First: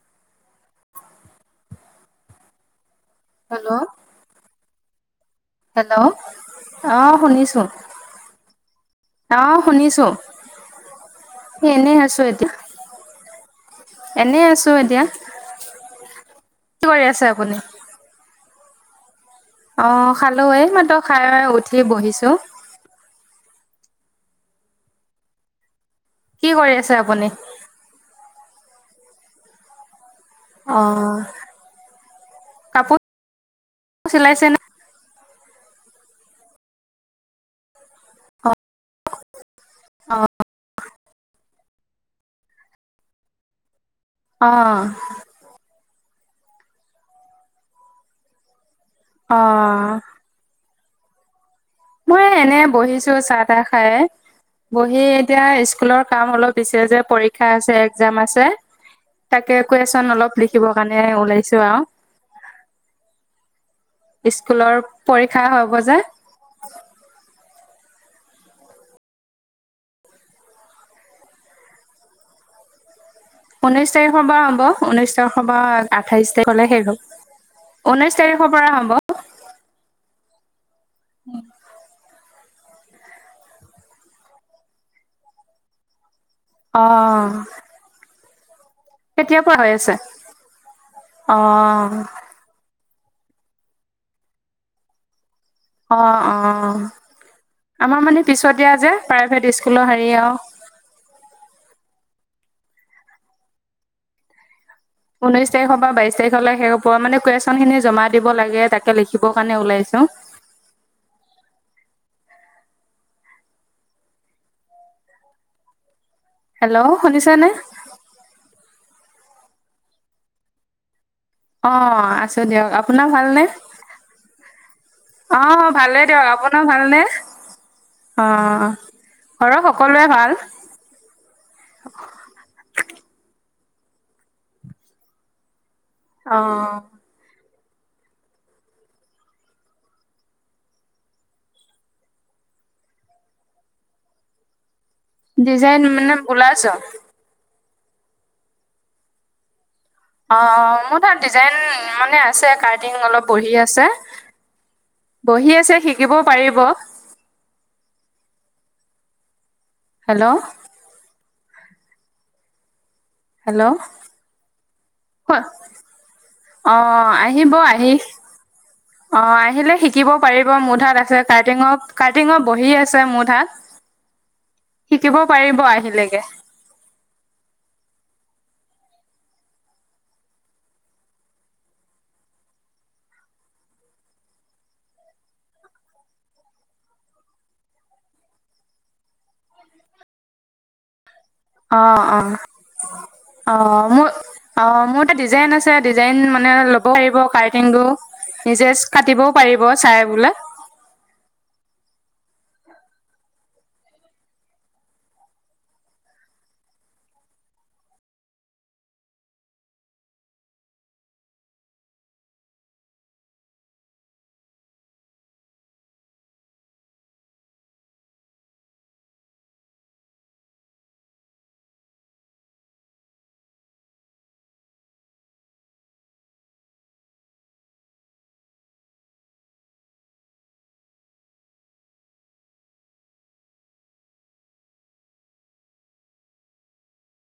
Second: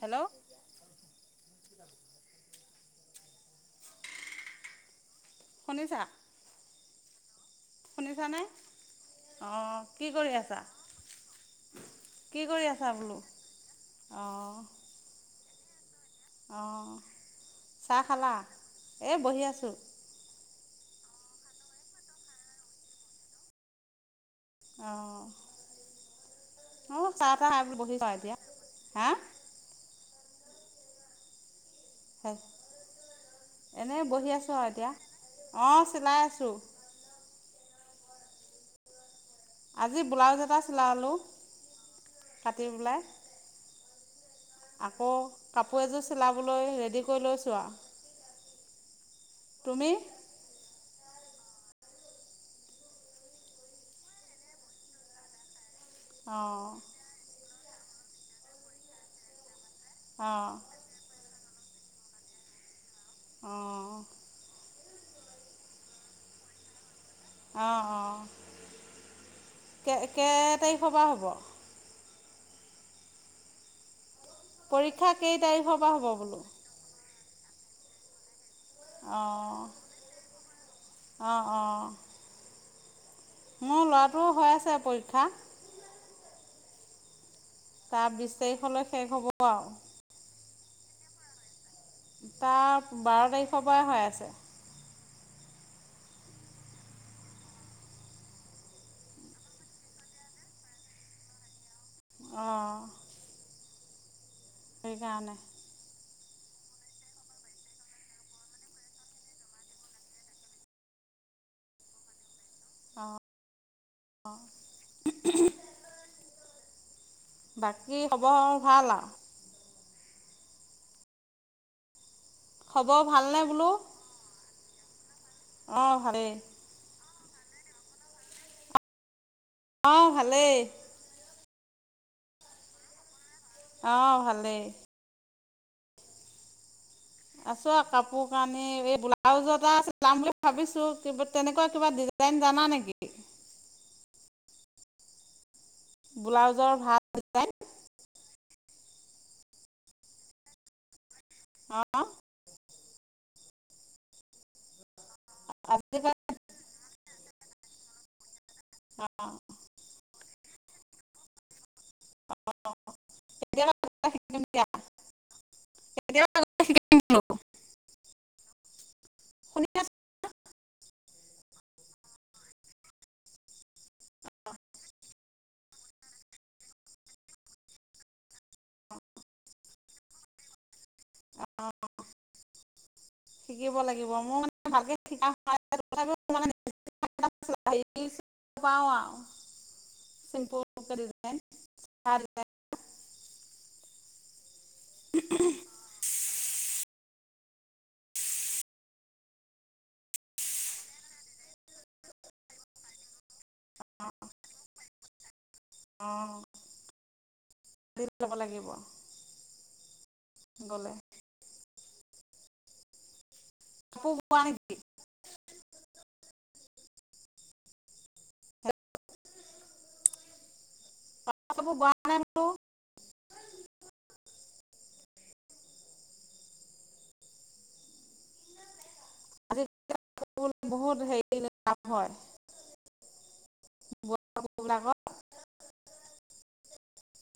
Hello. Hello. শুনিছা hello, অহ শুনিছোঁ। শুনিছানে, অহ শুনিছো কি কৰি আছা? এনেই আছো কি এতিয়া কৰি আছা বোলো, এনে অহ? আছো এতিয়া কি অহ, কৰি আছে আপুনি চাহ খালা? এই বহি আছোঁ। অহ, খালো। এই মাত্ৰ খাই উঠি বহিছো। অহ, কি কৰি আছে অহ আপুনি চাহ তাহ খাই বুলি বহিছো এতিয়া। হা? অহ। হে এনেই বহি চিলাইছে আছোঁ নে আৰু এতিয়া। অহ, চিলাই আছোঁ। হয়। আজি ব্লাউজ এটা চিলালোঁ কাটি পেলাই। অ আকৌ কাপোৰ এযোৰ চিলাবলৈ ৰেডি কৰি লৈছোঁ আৰু। তুমি অহ। মই এনে বহিছো চাহ তাহ খাই, বহি এতিয়া ৰেষ্ট- স্কুলৰ কাম অলপ অঁ দিছে যে পৰীক্ষা আছে, এক্সাম আছে, তাকে কুৱেশ্যন অলপ অঁ লিখিব- মানে ওলাইছো আৰু। অঁ। স্কুলৰ পৰীক্ষা হ'ব যে। অহ, অহ। কে কেই তাৰিখৰ পৰা হ'ব? ঊনৈশ তাৰিখৰ পৰা হ'ব। পৰীক্ষা ঊনৈশ কেই তাৰিখৰ পৰা হ'ব আঠাইছ বোলো তাৰিখ লে শেষ হ'ল। ঊনৈছ- অঁ, অঁ, অঁ। মোৰ ল'ৰাটোৰো হৈ আছে পৰীক্ষা। অহ। তাৰ বিছ তাৰিখলৈ। শেষ হ'ব আৰু কেতিয়াৰ পৰা হৈ আছে? অহ। তাৰ বাৰ তাৰিখৰ পৰাই হৈ আছে। অ', অ', আমাৰ মানে পিছত দিয়া যে প্ৰাইভেট স্কুলৰ হেৰি আৰু। অ'। সেইকাৰণে ঊনৈশ তাৰিখৰ পৰা বাইশ বাইশ তাৰিখলে শেষ হ'ব মানে কুৱেশ্যন খিনি জমা দিব লাগে তাকে লিখিবৰ কাৰণে ওলাইছো। অ', অ'। হেল্ল' শুনিছা নে? কি খবৰ ভাল আৰু। অ', আছো দিয়ক, খবৰ আপোনাৰ ভালনে? বোলো অ' ভালেই দিয়ক আপো নাৰ ভাল নে অ', ঘৰ অঁ সকলোৰে ভাল। ভালেই অ', ভালেই। অ', অ'। আছো আৰু কাপোৰ কানি এই ব্লাউজ এটা চিলাম বুলি ভাবিছো কিবা তেনেকুৱা কিবা ডি ডিজাইন জানা নেকি? ডিজাইন মানে ব্লাউজৰ? ভাল ডিজাইন অ', মোৰ তাত ডিজাইন অঁ মানে আছে কাৰটিং অলপ বহি আছে। বহি আছে শিকিবও আজিকালি পাৰিব। অ'। হেল্ল'? হেল্ল' অ', [unintelligible] অ', আহিব আহি [inaudible] অ', শুনি আহিলে আছো। শিকিব পাৰিব মোৰ তাত আছে কাৰ্তিঙৰ কাৰ্তিঙৰ বহি আছে মোৰ তাত। [inaudible] শিকিব পাৰিব আহিলেগে। অঁ, শিকিব লাগিব মোৰ মানে ভালকে শিকা [unintelligible] [unintelligible] পাওঁ আৰু। [unintelligible] অ', ভাল অ', অ', মোৰ অ', মোৰ এ তাত ডিজাইন আছে। ডিজাইন মানে ল'ব পাৰিব কাৰ্টিংটো নিজে কাটিবও পাৰিব চাই বোলে। অ', [unintelligible] ল'ব লাগিব। গ'লে। [unintelligible] [unintelligible] [unintelligible] বোৱা কাপোৰবিলাকৰ